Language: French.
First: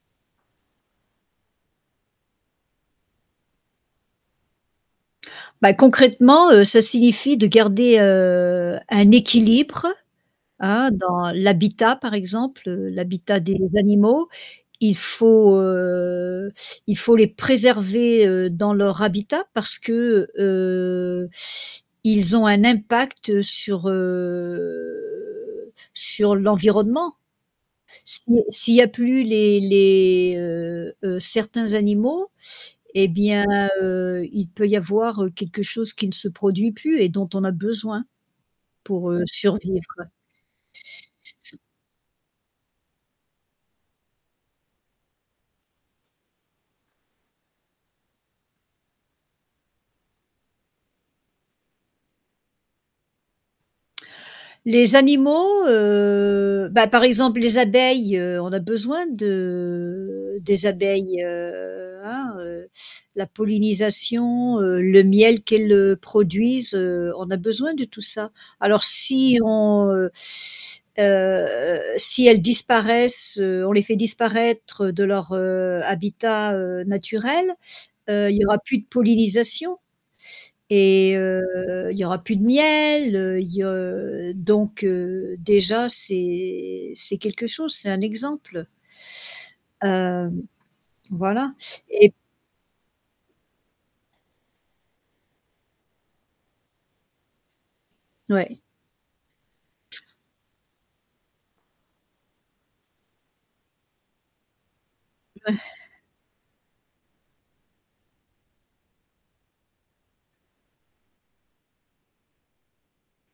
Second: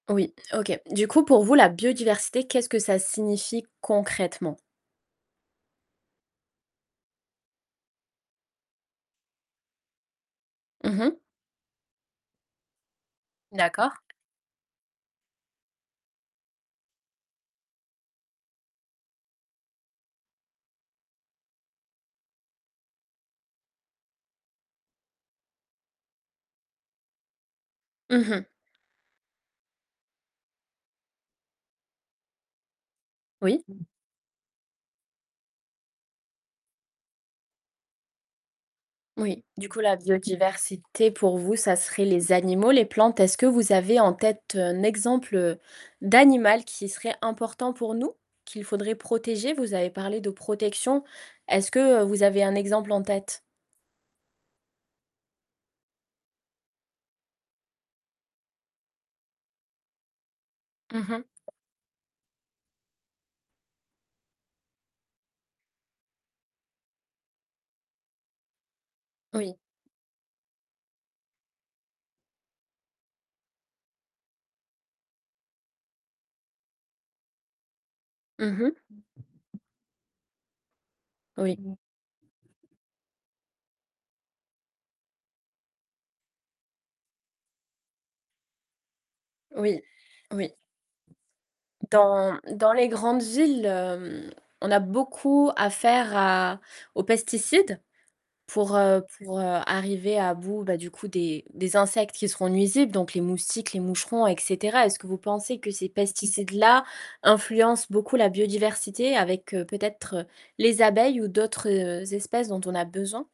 Oui, OK. Du coup, pour vous, la biodiversité, qu'est-ce que ça signifie concrètement? Bah, concrètement, heu, ça signifie de garder, heu, un équilibre, hein, Mmh mh. dans l'habitat par exemple, heu, l'habitat des D'accord. animaux. Il faut, heu, il faut les préserver, heu, dans leur habitat parce que, heu, ils ont un impact sur, heu, sur l'environnement. Mmh Si mh. s'il y a plus les les heu, heu, certains animaux, eh bien, Oui. heu, il peut y avoir, heu, quelque chose qui ne se produit plus et dont on a besoin pour, heu, Oui, du coup survivre. la biodiversité pour vous, ça serait les animaux, les plantes. Est-ce que vous avez en tête un exemple, heu, d'animal qui serait important pour nous? Qu'il faudrait protéger? Vous avez parlé de protection, est-ce que, heu, vous avez un exemple en tête? Les animaux, heu, bah, par exemple les abeilles on a besoin de des Mmh mh. abeilles, heu, hein, heu la pollinisation, heu, le miel qu'elles, heu, produisent, heu, on a besoin de tout ça. Alors si Oui. on, heu heu si elles disparaissent, heu, on les fait disparaître de leur, heu, habitat, heu, naturel, heu, il y aura Mmh mh. plus de pollinisation et heu, Oui. il y aura plus de miel, heu, il y heu, donc heu, déjà c'est c'est quelque chose, c'est un exemple. Oui, Hem, oui. voilà et Dans dans les grandes villes, hem, on a beaucoup à faire à aux pesticides Ouais. pour heu pour heu, arriver à bout, bah, du coup des des insectes qui seront nuisibles, donc les moustiques, les moucherons, et cetera. Est-ce que vous Ouais pensez que ces pesticides-là influencent beaucoup la biodiversité avec, heu, peut-être, les abeilles ou d'autres espèces dont on a besoin?